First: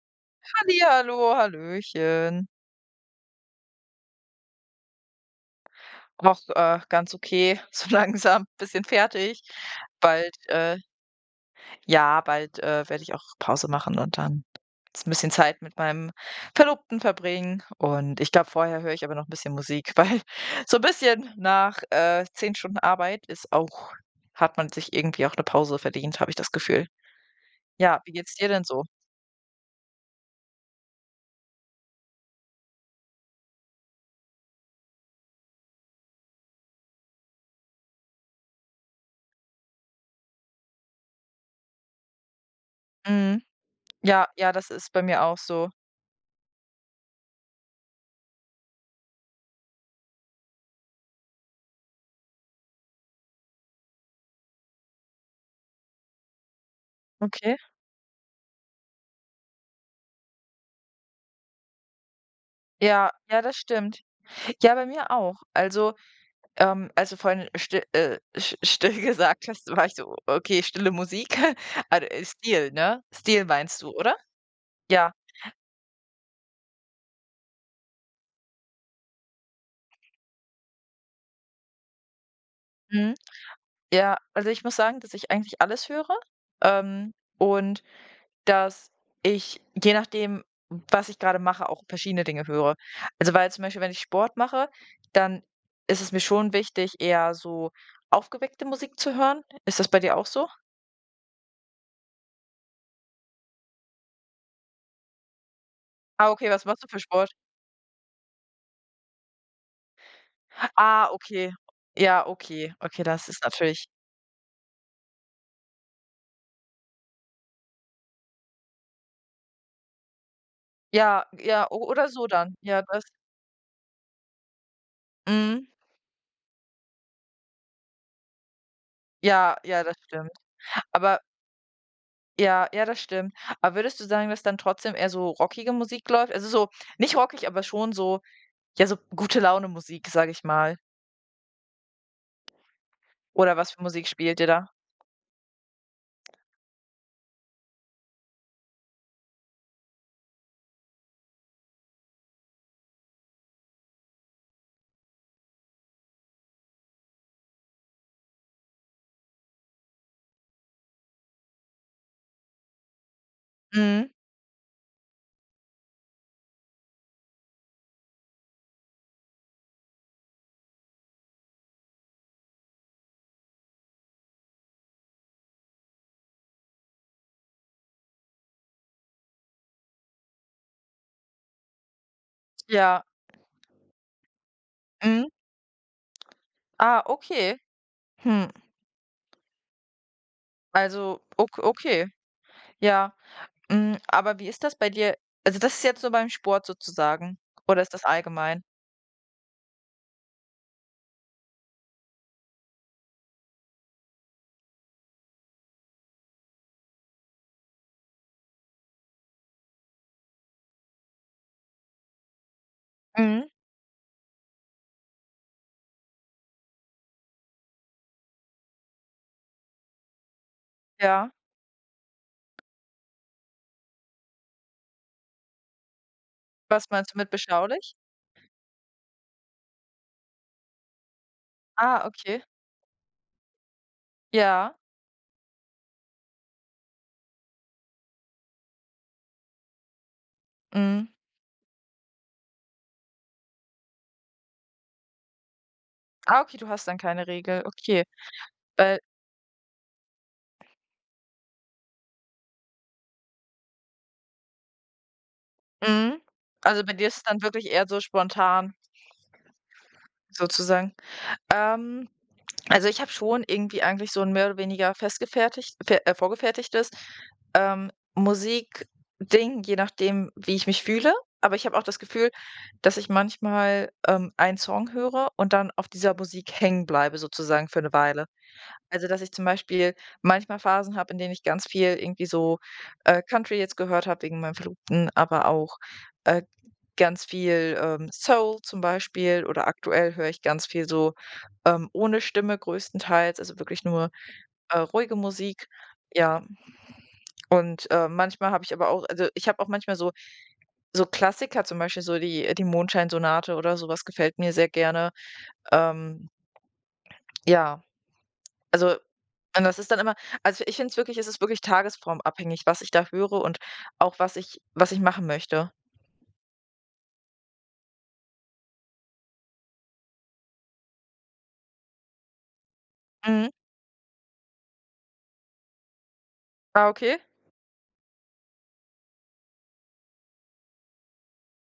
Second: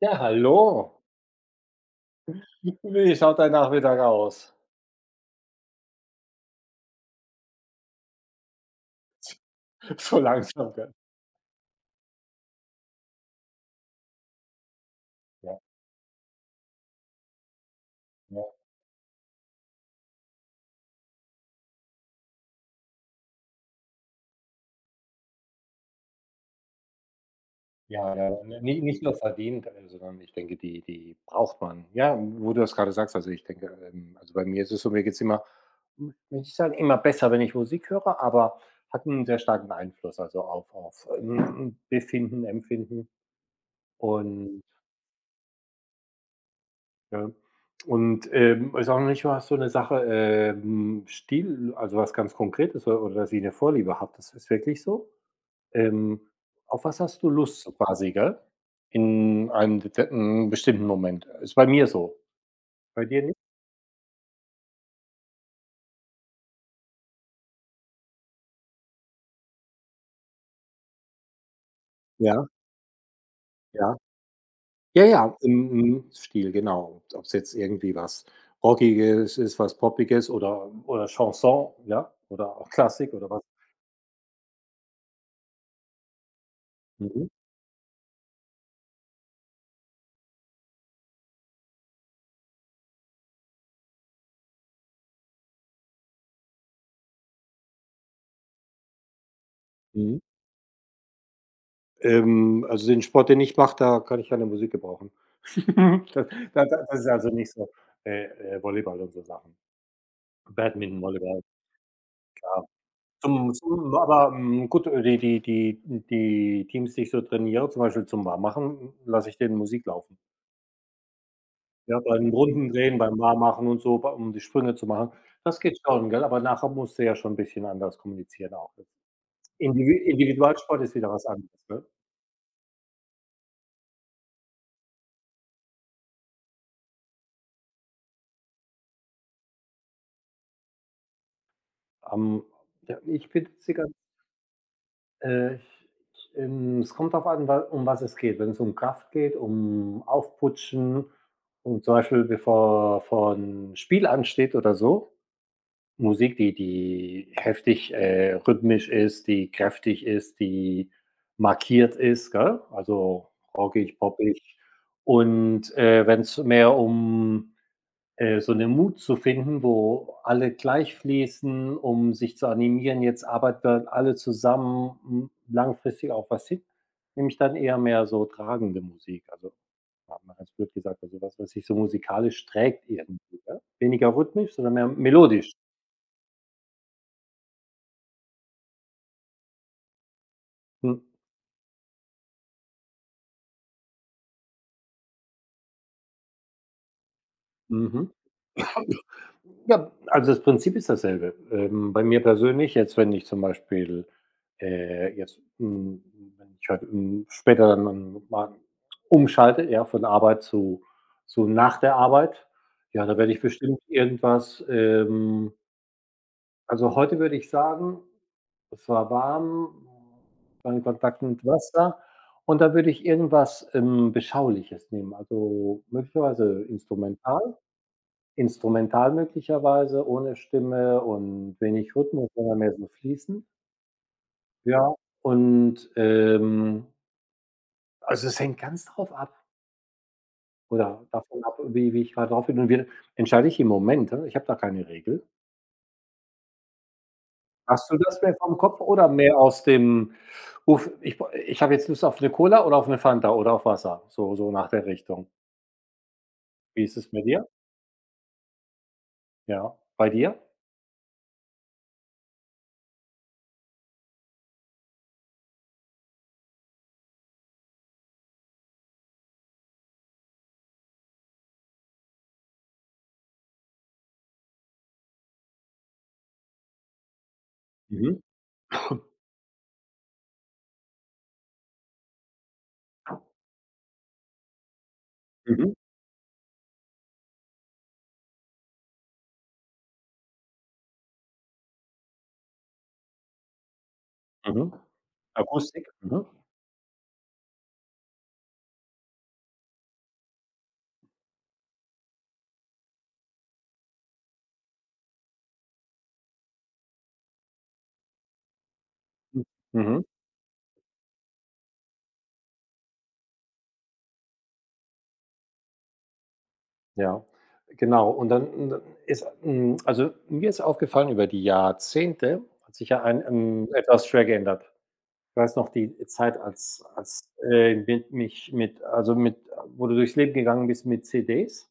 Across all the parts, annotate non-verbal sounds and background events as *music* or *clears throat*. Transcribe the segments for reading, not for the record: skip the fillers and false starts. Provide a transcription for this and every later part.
Ja, hallo. Hallihallo, hallöchen. Wie schaut dein Nachmittag aus? Auch, ganz okay, *laughs* so langsam, bisschen fertig. *laughs* So Bald, langsam, gell? ja, bald, werde ich auch Pause machen und dann jetzt 'n bisschen Ja, Zeit mit meinem Verlobten verbringen. Und ich glaube, vorher höre ich aber noch 'n bisschen Musik, *laughs* weil so ein bisschen nach, 10 Stunden Arbeit ist auch hat man sich irgendwie auch eine Pause verdient, habe ich das Gefühl. Ja, wie ja, ja, geht's dir ja. denn nicht so? nicht nur verdient, sondern ich denke, die braucht man. Ja, wo du das gerade sagst, also, ich denke, also, bei mir ist es so, mir geht's immer will nicht sagen, immer besser, wenn ich Musik höre, aber hat einen sehr starken Einfluss, also, auf Befinden, Empfinden Mhm. Ja, ja, und das ist bei mir auch so. ja. Und, ist auch nicht mal so eine Sache, Stil, also, was ganz Konkretes o oder dass ich eine Vorliebe habe. Das ist wirklich so. Ähm, auf was hast du Okay. Lust so quasi, gell? In einem bestimmten Moment. Ist bei mir so. Bei Ja, dir nicht? ja, das stimmt. Ja, bei mir auch. Also. Also vorhin still, sch still *laughs* gesagt hast, war ich so: „Okay, stille Musik." *laughs* Also, Ja, Stil, ne? Stil meinst du, ja. oder? Ja, Ja. ja, im Stil, genau. Ob's jetzt irgendwie was Rockiges ist, was Poppiges oder Chanson, ja, oder auch Klassik Mhm. oder was. Ja, also ich muss sagen, dass ich eigentlich alles höre, ähm, Mhm, und dass ich, je nachdem, was ich gerade mache, auch verschiedene Dinge höre. Also, weil zum Beispiel, wenn ich Sport mache, dann ist es mir schon wichtig, eher so aufgeweckte Musik zu hören. Ist das bei dir mhm. auch so? Also den Sport, den ich mache, da kann ich keine Musik gebrauchen. *laughs* Da Ah, okay, da, was machst du für das ist also Sport? nicht so, äh, Volleyball und so Sachen. Badminton, Ah, Volleyball, okay. Ja, klar. okay. Okay, das ist Zum natürlich. zum aber, gut, die Teams, die ich so trainiere, zum Beispiel zum Warmmachen, lasse ich denen Musik laufen. Ja, ja, o Ja, oder so beim dann. Runden Ja, drehen, das. beim Warmmachen und so, bei um die Sprünge zu machen. Das Mhm. geht schon, gell? Aber nachher musst du ja schon 'n bisschen anders kommunizieren auch. Ja, ja, das stimmt. Individualsport ist wieder Aber was anderes, ne? ja, ja, das stimmt. Aber würdest du sagen, dass dann trotzdem eher so rockige Musik läuft? Also, so nicht rockig, aber schon so, ja, so Gute-Laune-Musik, sage ich mal. Ähm, ja, ich bin Oder was für sicher, Musik spielt ihr da? äh, ich es kommt drauf an, wa um was es geht. Wenn es um Kraft geht, um Aufputschen und zum Beispiel bevor vor 'n Spiel ansteht oder so, Musik, die heftig, rhythmisch ist, die kräftig ist, die markiert ist, gell? Also, rockig, Mhm. poppig. Und, wenn es mehr um, so 'ne Mut zu finden, wo alle gleich fließen, um sich zu animieren, jetzt arbeiten wir alle zusammen, langfristig auf was hin, nehme ich dann eher mehr so tragende Musik. Also, mal ganz blöd gesagt, also was, sich so musikalisch trägt Ja. irgendwie, ja? Weniger rhythmisch, sondern mehr Mhm. melodisch. Ah, okay. Hm. Mhm. Also, okay. Ja. Hm, aber wie ist das bei dir? Also, das ist jetzt nur beim Sport sozusagen oder ist das Mhm. allgemein? Ja, also das Prinzip ist dasselbe. Bei mir persönlich, jetzt wenn ich zum Beispiel, äh, jetzt, hm, wenn ich halt, später dann mal umschalte, ja, von Arbeit zu nach der Arbeit, ja, da werde ich Mhm. bestimmt irgendwas. Also, heute würde ich sagen, es war warm, mein Kontakt Ja. mit Wasser, und da würde ich irgendwas, Beschauliches nehmen, also möglicherweise Was meinst du mit instrumental. beschaulich? Instrumental möglicherweise, ohne Stimme und wenig Ah, Rhythmus, okay. sondern mehr so fließend, Ja. ja. Und, also es hängt ganz drauf ab oder Mhm. davon ab, wie ich grad drauf bin, und wie entscheide ich im Moment, ne? Ich habe da keine Regel. Ah, okay, du hast dann keine Regel. Hast du Okay, das mehr vom Kopf weil. oder mehr aus dem: „Uff, ich habe jetzt Lust auf 'ne Cola oder auf 'ne Fanta oder auf Wasser", so nach der Richtung. Mhm. Also, Wie bei ist dir es ist bei es dann dir? wirklich eher so spontan Ja. Bei dir? sozusagen. Ähm, also, ich habe schon irgendwie eigentlich so ein mehr oder weniger festgefertigt fe vorgefertigtes, Musikding, je nachdem, wie ich mich fühle. Aber ich habe auch das Gefühl, dass ich manchmal, einen Song höre und dann auf dieser Musik hängen bleibe sozusagen für eine Mhm, Weile. Also, dass ich zum Beispiel manchmal Phasen habe, in denen ich ganz viel irgendwie so, Country jetzt gehört habe wegen meinem Verlobten, aber mhm, auch, äh, ganz viel, Soul zum Beispiel, oder aktuell höre ich ganz viel so, ohne Stimme größtenteils, also wirklich nur, mhm. Ruhige Musik, Akustik, mhm, ja. Und, manchmal habe ich aber auch, also, ich habe auch manchmal so Klassiker, zum Beispiel so die Mondscheinsonate, oder sowas gefällt mir sehr gerne. Ähm, ja, also. mhm, Und das ist dann mhm. immer, also, ich finde es wirklich es ist wirklich tagesformabhängig, was ich da höre und auch was ich, machen möchte. Ja, genau. Und dann ist also, mir ist aufgefallen, über die Jahrzehnte hat sich ja ein Mhm. Etwas schwer geändert. Ich weiß noch die Zeit, als Ah, okay. als, mit mich mit also, mit wo du durchs Leben gegangen bist, mit CDs,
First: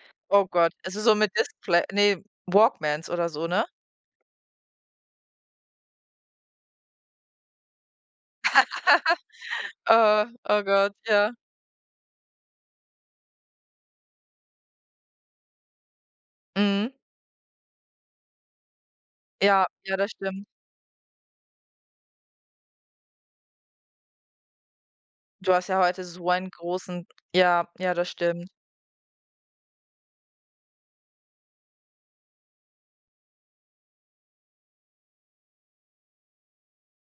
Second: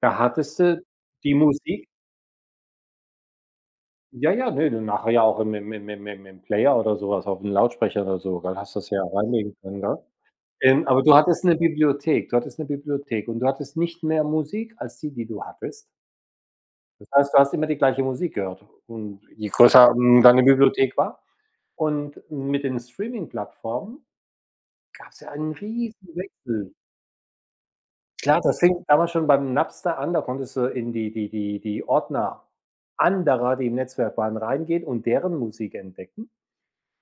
da Oh hattest Gott. du Also, so mit die Display, Musik, nee, Walkmans oder so, ne? ja, ja, ne, du nachher ja auch im Player oder sowas, auf 'n Lautsprecher oder so, gell, hast das ja reinlegen können, gell? Oh, oh Ähm, Gott, aber du ja. hattest eine Bibliothek, und du hattest nicht mehr Musik als die, die du hattest. Mhm. Das heißt, du hast immer die gleiche Musik gehört. Und je Ja, größer, ja, das deine stimmt. Bibliothek war, und mit den Streaming-Plattformen gab's ja einen Du hast ja heute riesen so einen Wechsel. großen. Ja, ja, das Klar, stimmt. das fing damals schon beim Napster an, da konntest du in die Ordner anderer, die im Netzwerk waren, reingehen und deren Musik entdecken.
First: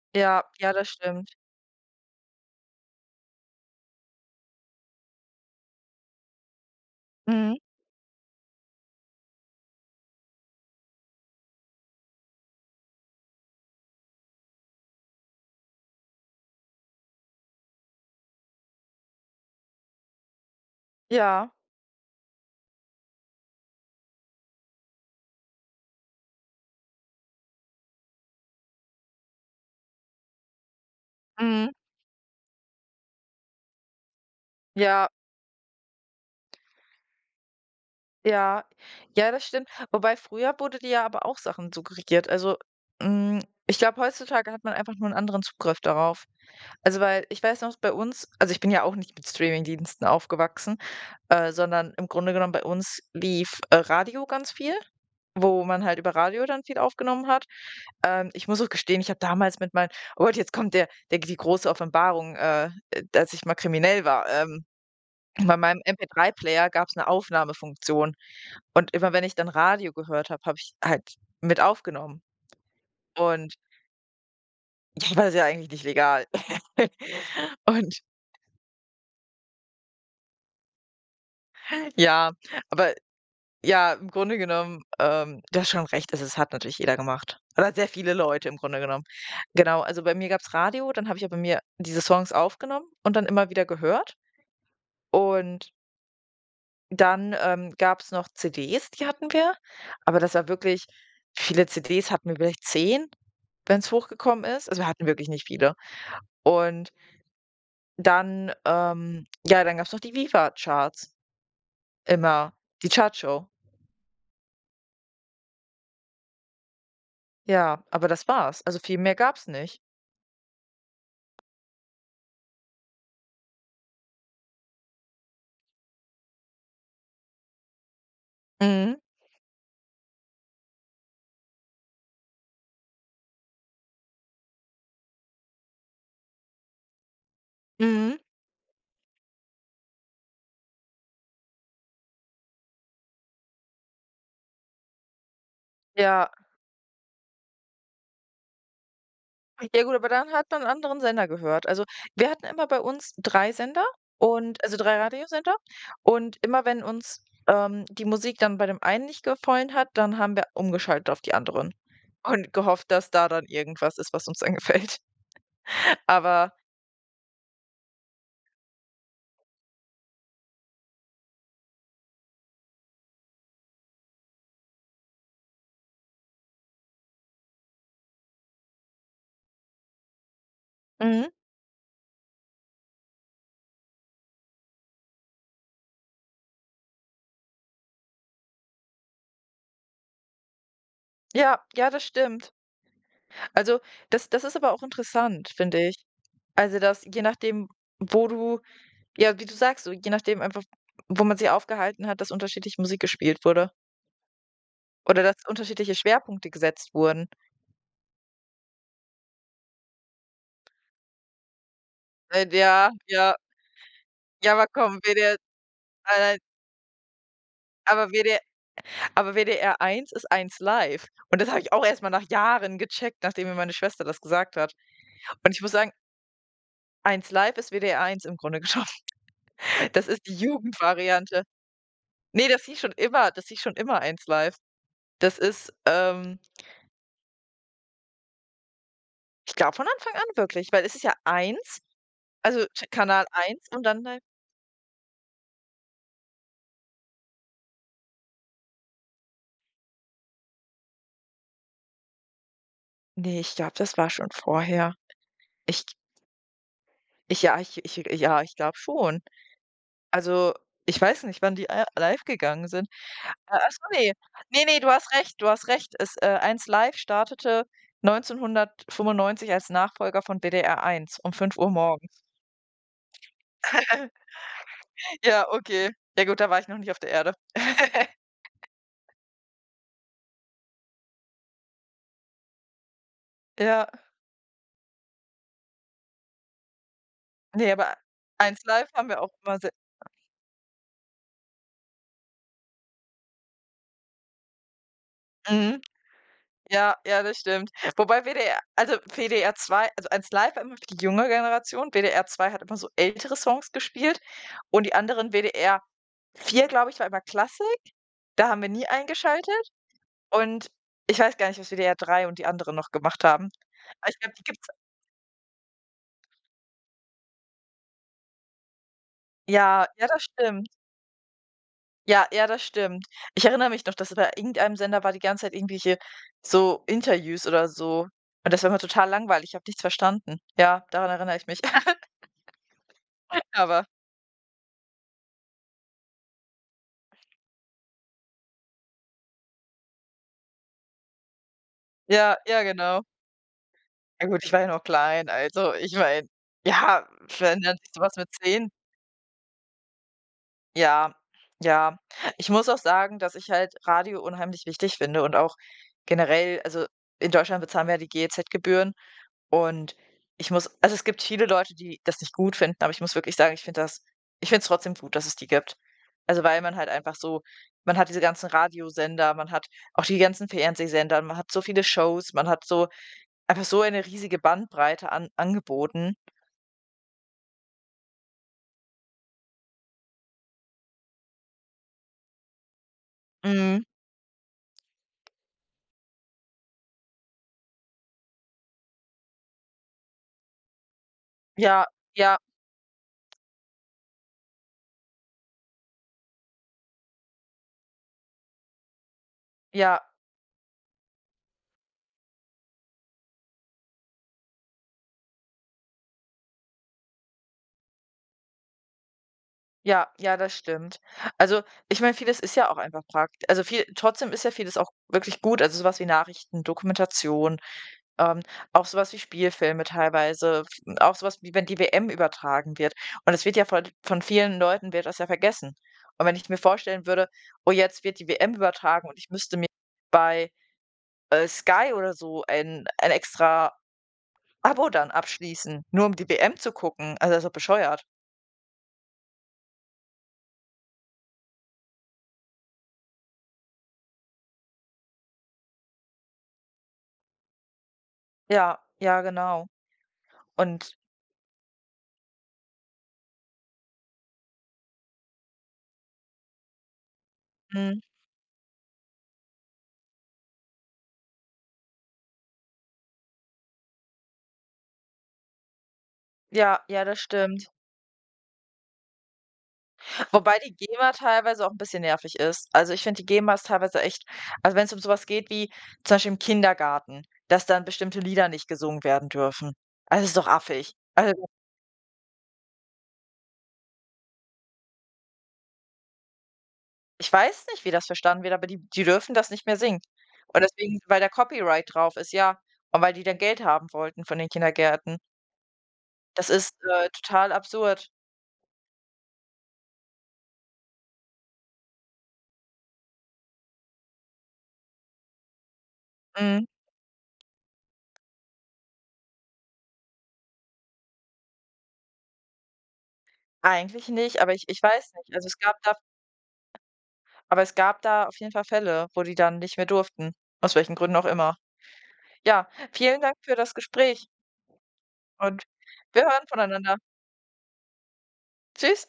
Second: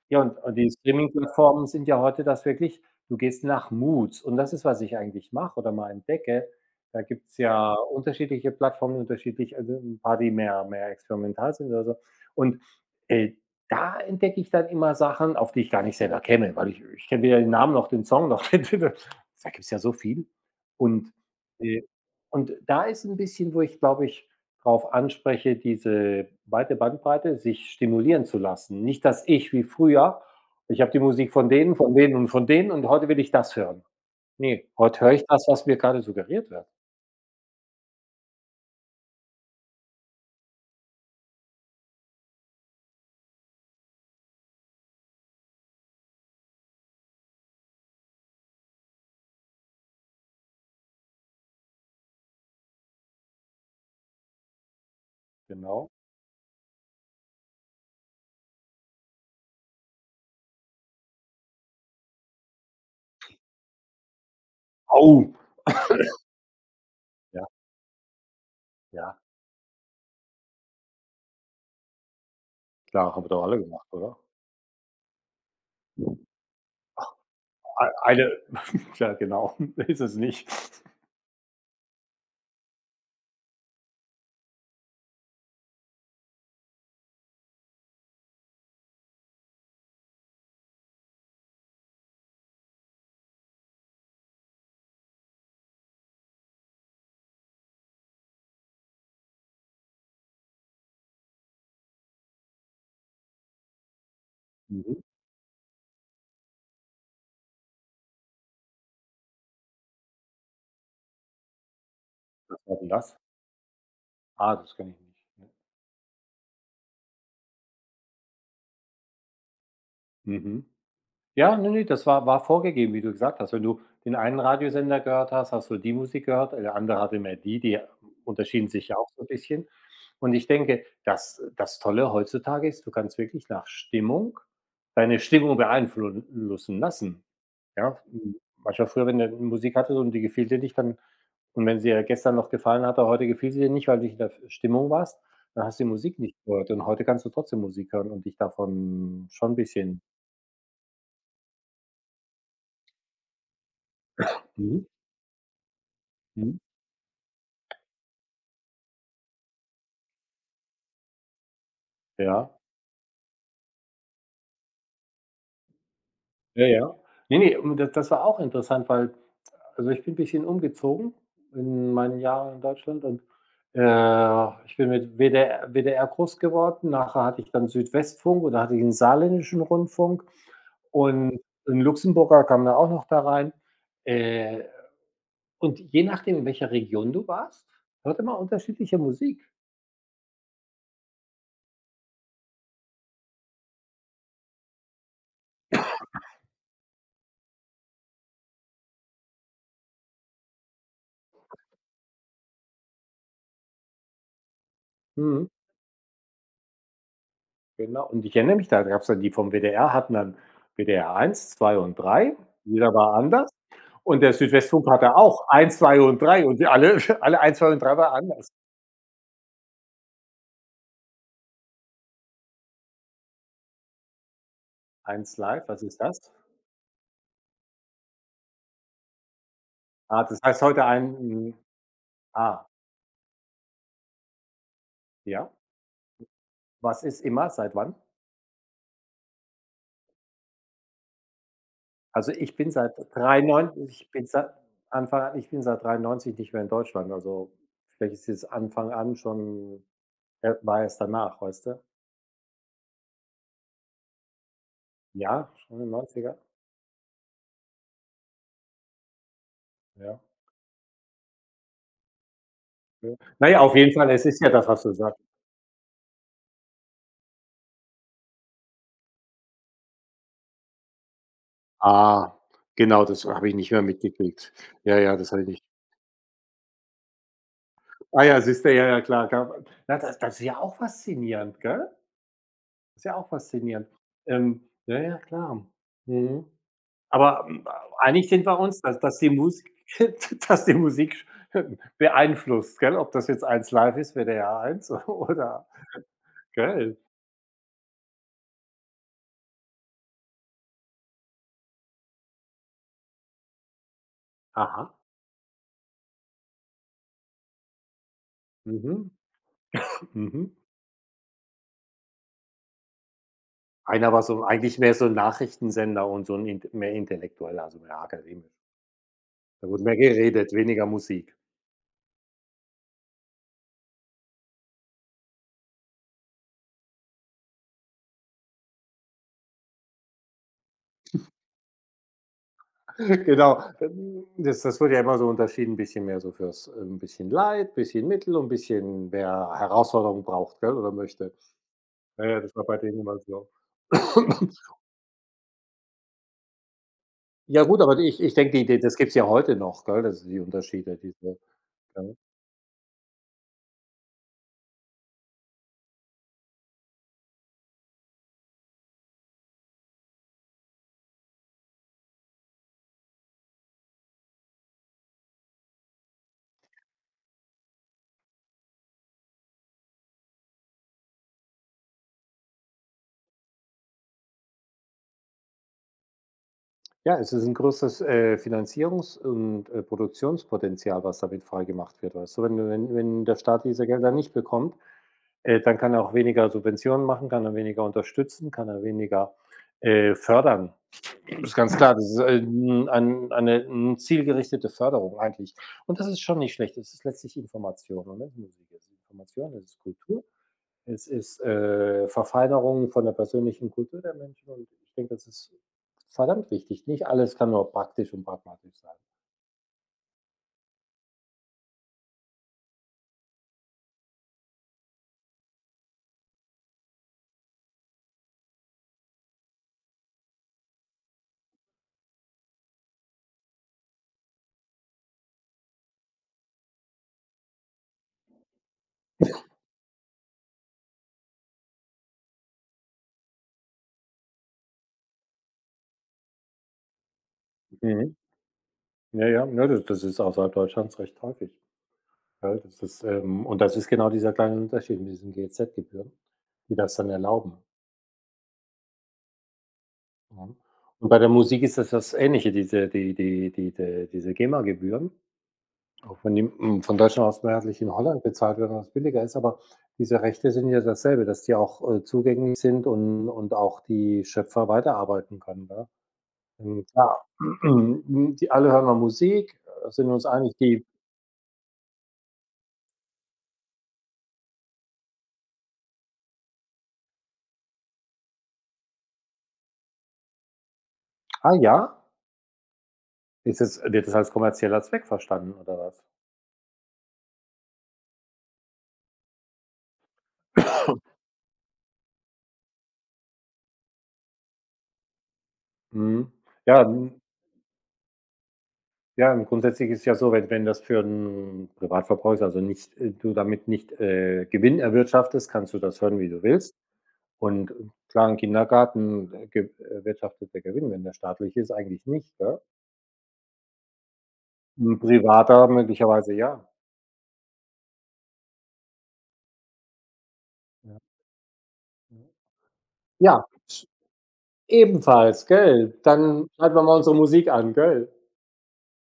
Ja, und Ja, und die ja, das stimmt. Streaming-Plattformen sind ja heute das wirklich, du gehst nach Moods, und das ist, was ich eigentlich mache oder mal entdecke. Da gibt's Mhm. ja unterschiedliche Plattformen, unterschiedlich, also ein paar, die mehr experimental sind oder so. Und, äh, da entdecke ich dann immer Sachen, auf die ich gar nicht selber käme, weil ich kenne weder den Namen noch den Song noch *laughs* den Titel. Da gibt's ja so viel. Und, Ja. äh und da ist ein bisschen, wo ich, glaube ich, drauf anspreche, diese weite Bandbreite, sich stimulieren zu lassen. Nicht, dass ich wie früher, ich habe die Musik Mhm. Von denen und von denen, und heute will ich das hören. Ne, heute Ja. höre ich das, was mir gerade suggeriert wird. Ja, ja, das stimmt. Wobei früher wurde dir ja aber auch Sachen suggeriert. Also, ich glaube, heutzutage hat man einfach nur einen anderen Zugriff darauf. Also, weil ich weiß noch bei uns, also, ich bin ja auch nicht mit Streamingdiensten aufgewachsen, sondern im Grunde genommen bei uns lief, Radio ganz viel, wo man Genau. halt über Radio dann viel aufgenommen hat. Ich muss auch gestehen, ich habe damals mit meinen, oh Gott, jetzt kommt der der die große Offenbarung, dass ich mal kriminell war. Au! Bei meinem MP3-Player gab es eine Ja, Aufnahmefunktion. Und immer ja, wenn ich dann Radio gehört habe, habe ich halt mit aufgenommen. klar, haben wir doch Und alle gemacht, oder? *laughs* ja, war das ja eigentlich nicht legal. *laughs* Ei Und eine *laughs* ja genau, ist es nicht. ja, aber ja, im Grunde genommen, du hast schon recht, also, es hat natürlich jeder gemacht. Oder sehr viele Leute im Grunde genommen. Genau, also, bei mir gab's Radio, dann habe ich aber mir diese Songs aufgenommen und dann immer wieder gehört. Und dann, gab's noch CDs, die hatten wir, aber das war wirklich viele CDs hatten wir, vielleicht 10, wenn es hochgekommen ist. Also, wir Mhm. hatten wirklich nicht viele. Und dann, ja, dann gab es noch die Viva-Charts immer, Was war denn die das? Chartshow. Ah, das kann ich nicht. Ja, aber das war's. Also, viel mehr gab's nicht. Mhm. Ja, ne, ne, das war vorgegeben, wie du gesagt hast. Wenn du den einen Radiosender gehört hast, hast du die Musik gehört, der andere hatte mehr die, die unterschieden sich ja Mhm, auch so 'n bisschen. Und ich denke, dass das Tolle heutzutage ist, du kannst wirklich nach Stimmung deine Stimmung beeinflussen lassen, ja? mhm. Manchmal früher, wenn du Musik hattest und die gefiel dir nicht, dann, und wenn sie dir gestern noch gefallen hatte, heute gefiel sie dir nicht, weil du nicht in der Stimmung warst, dann hast du die Musik Ja. nicht gehört, und heute kannst du trotzdem Musik hören und dich davon schon ein Ja gut, bisschen, aber dann hat man 'n anderen Sender gehört. Also, wir hatten immer bei uns 3 Sender und, also, mhm, 3 Radiosender, und mhm. immer wenn uns, die Musik dann bei dem einen nicht gefallen hat, dann haben wir umgeschaltet auf die anderen Ja, und gehofft, dass da dann irgendwas ist, was uns dann gefällt. *laughs* Aber. ja, ja. Ne, ne, und das war auch interessant, weil also, ich bin ein bisschen umgezogen in meinen Jahren in Deutschland, und, ich bin mit WDR groß geworden. Nachher hatte ich dann Südwestfunk, und da hatte ich den saarländischen Rundfunk, Mhm, und 'n Luxemburger kam da auch noch da rein. Äh, und je nachdem, in welcher Region du warst, hörte man unterschiedliche Musik. ja, ja, das stimmt. Also, das ist aber auch interessant, finde ich. Also, dass je nachdem, wo du, ja, wie du sagst, so je nachdem einfach, wo man sich aufgehalten hat, dass unterschiedlich Musik gespielt wurde oder dass Mhm, unterschiedliche Schwerpunkte gesetzt wurden. genau. Und ich erinnere mich, da gab's dann, die vom WDR hatten dann WDR eins, 2 und drei. Jeder Ja, war ja, anders. Und der ja, aber Südwestfunk komm, hatte WDR, auch eins, 2 nein, und nein, 3, und die alle *laughs* alle eins, 2 und 3 aber war WD anders. aber WDR eins ist eins live, und das habe ich auch erstmal nach Jahren gecheckt, nachdem mir meine Schwester das gesagt hat. Eins Und ich live, muss was sagen, ist das? eins live ist WDR eins im Grunde genommen. *laughs* Das Ah, ist die das heißt heute ein, Jugendvariante. Nee, ah, das hieß schon immer eins live. Das ja. ist, Was ist immer? Seit wann? ich glaube von Anfang an wirklich, weil es ist ja eins, Also, ich also bin Ch seit Kanal eins und 93, dann ich halt, bin seit Anfang an, ich bin seit 93 nicht mehr in Deutschland, also vielleicht ist dieses Anfang an schon, war erst danach, weißt du? ne, ich glaube, das war schon vorher. Ja, schon in Ich den 90er. ich ja, ich ich ja, ich glaube schon. Ja, Also, ich weiß nicht, wann die a live gegangen sind. ja. Na ja, Ach auf so, jeden Fall, ne. es ist ja Ne, das, ne, was du du hast sagst. recht, du hast recht. Es, 1 Live startete 1995 als Nachfolger von WDR eins um 5 Uhr morgens. Ah, genau, das habe ich nicht mehr *laughs* mitgekriegt. Ja, ja, das habe Ja, ich nicht. okay. Ja gut, da war ich noch nicht auf der Erde. Ah ja, siehste, ja, ja, klar, klar. Na, das ist ja auch faszinierend, gell? Ist ja auch Ja. faszinierend. *laughs* Ja, ja, klar. Mhm. Aber, Ne, aber einig sind wir eins uns, Live dass haben wir die auch immer se Musik *laughs* dass die Musik beeinflusst, gell? Ob das jetzt eins live ist, WDR eins, *laughs* oder, Mhm. Ja, gell? ja, das stimmt. Wobei WDR, also WDR zwei, also eins Live war immer für die junge Generation, WDR zwei hat immer so ältere Songs gespielt, und die Aha, anderen WDR vier, glaube ich, war immer Klassik, da haben wir nie mhm, eingeschaltet, mhm. und ich weiß gar nicht, was WDR 3 und die anderen noch gemacht haben. Einer Aber ich war glaube, die so, gibt's. eigentlich mehr so ein Nachrichtensender und so ein int, mehr Intellektueller, also mehr akademisch. Da wurde Ja, mehr ja, das geredet, stimmt. weniger Musik. Ja, ja, das stimmt. Ich erinnere mich noch, dass bei irgendeinem Sender war die ganze Zeit irgendwelche so Interviews oder so, und das war immer total langweilig, ich habe nichts verstanden. Ja, daran erinnere ich mich. *laughs* *laughs* Genau. Aber Das wird ja immer so unterschieden, ein bisschen mehr so fürs, ein bisschen Light, bisschen Mittel, und ein bisschen, wer Herausforderung braucht, gell, oder möchte. Ja, ja, ja, das ja, war bei denen genau. immer so. *clears throat* Ja gut, ich war ja *coughs* noch klein, also ich meine, ja, wenn Ja dann gut, aber so was ich mit ich denke, die 10, die das gibt's ja heute noch, gell, das sind die Unterschiede, diese, ja, gell? ja. Ja, Ich muss auch sagen, dass ich halt Radio unheimlich wichtig finde und auch generell, also, in Deutschland bezahlen wir ja die GEZ-Gebühren, und ich muss, also, es gibt viele Leute, die das nicht gut finden, aber ich muss wirklich sagen, ich finde es trotzdem gut, dass es die gibt. Also, weil man halt einfach so, man hat diese ganzen Radiosender, man hat auch die ganzen Fernsehsender, man hat so viele Shows, man hat so einfach so eine riesige Bandbreite an Angeboten. ja, es ist ein größeres, Finanzierungs und, Produktionspotenzial, was damit freigemacht wird, weißt du? Wenn der Staat Mhm. diese Gelder nicht bekommt, dann kann er auch weniger Subventionen machen, kann er weniger unterstützen, kann er weniger, fördern. Das ist ganz Ja, klar, das ist ja, ein eine 'n zielgerichtete Förderung eigentlich. Und das ist schon nicht schlecht. Es ist letztlich Information, und nicht Musik. Es ist Information, es ist ja, Kultur, es ist, Verfeinerung von der persönlichen Kultur der Menschen, und ich denke, das ist verdammt wichtig. Nicht alles kann nur praktisch und pragmatisch sein. ja, ja, das stimmt. Also, ich meine, vieles ist ja auch einfach praktisch. Also, viel trotzdem ist ja vieles auch wirklich gut, also, sowas wie Nachrichten, Dokumentation, ähm, auch sowas wie Spielfilme teilweise, f auch sowas wie wenn die WM übertragen wird. Und es wird ja von vielen Leuten wird das ja vergessen. Und wenn ich mir vorstellen würde: „Oh, jetzt wird die WM übertragen und ich müsste mir bei, Sky oder so ein, extra Abo dann abschließen, nur um die WM zu gucken." Also, das ist doch bescheuert. Mhm. Ja, ja, ne, das ist außerhalb Deutschlands recht häufig. Ja, das ist, und das ist genau dieser kleine Unterschied mit diesen GEZ-Gebühren, die das dann erlauben. Ja, ja, genau. Mhm. Und Und bei der Musik ist das Ähnliche, diese GEMA-Gebühren, auch wenn die, von Deutschland aus mehrheitlich in mhm, Holland bezahlt werden, was billiger ist, aber diese Rechte sind ja dasselbe, dass die auch, zugänglich sind, und auch die Schöpfer weiterarbeiten können, ne? ja, Und ja, das klar, stimmt. *clears throat* die alle hören mal Musik, sind uns eigentlich Wobei die die, GEMA teilweise auch ein bisschen nervig ist. Also, ich finde, die GEMA ist teilweise echt, also, wenn es um sowas geht wie zum Beispiel im Kindergarten, dass dann bestimmte Lieder nicht gesungen werden dürfen. Also, das ist doch affig. Also, ah ja? Ist das, wird das als kommerzieller Zweck verstanden oder was? ich weiß nicht, wie das verstanden wird, aber die dürfen das nicht mehr singen. Und deswegen, *clears throat* *coughs* weil da Copyright drauf ist, ja. Und weil die dann Geld haben wollten von den Kindergärten. Mhm. Das ist, Ja, hm. total absurd. Ja, und grundsätzlich ist es ja so, wenn das für 'n Privatverbrauch ist, also nicht, du damit nicht, Gewinn erwirtschaftest, kannst du das hören, wie du Mhm. willst. Und, klar, im Kindergarten, ge erwirtschaftet der Gewinn, wenn der staatlich ist, eigentlich nicht, gell? Eigentlich nicht, aber ich 'N weiß nicht. Also, es privater gab da. möglicherweise, ja. Aber es gab da auf jeden Fall Fälle, wo die dann nicht mehr durften, aus welchen Ja, Gründen auch immer. ja. Ja, vielen Dank Ja, für das Gespräch, ebenfalls, und gell? wir Dann hören schalten wir mal voneinander. unsere Musik an, gell? Tschüss.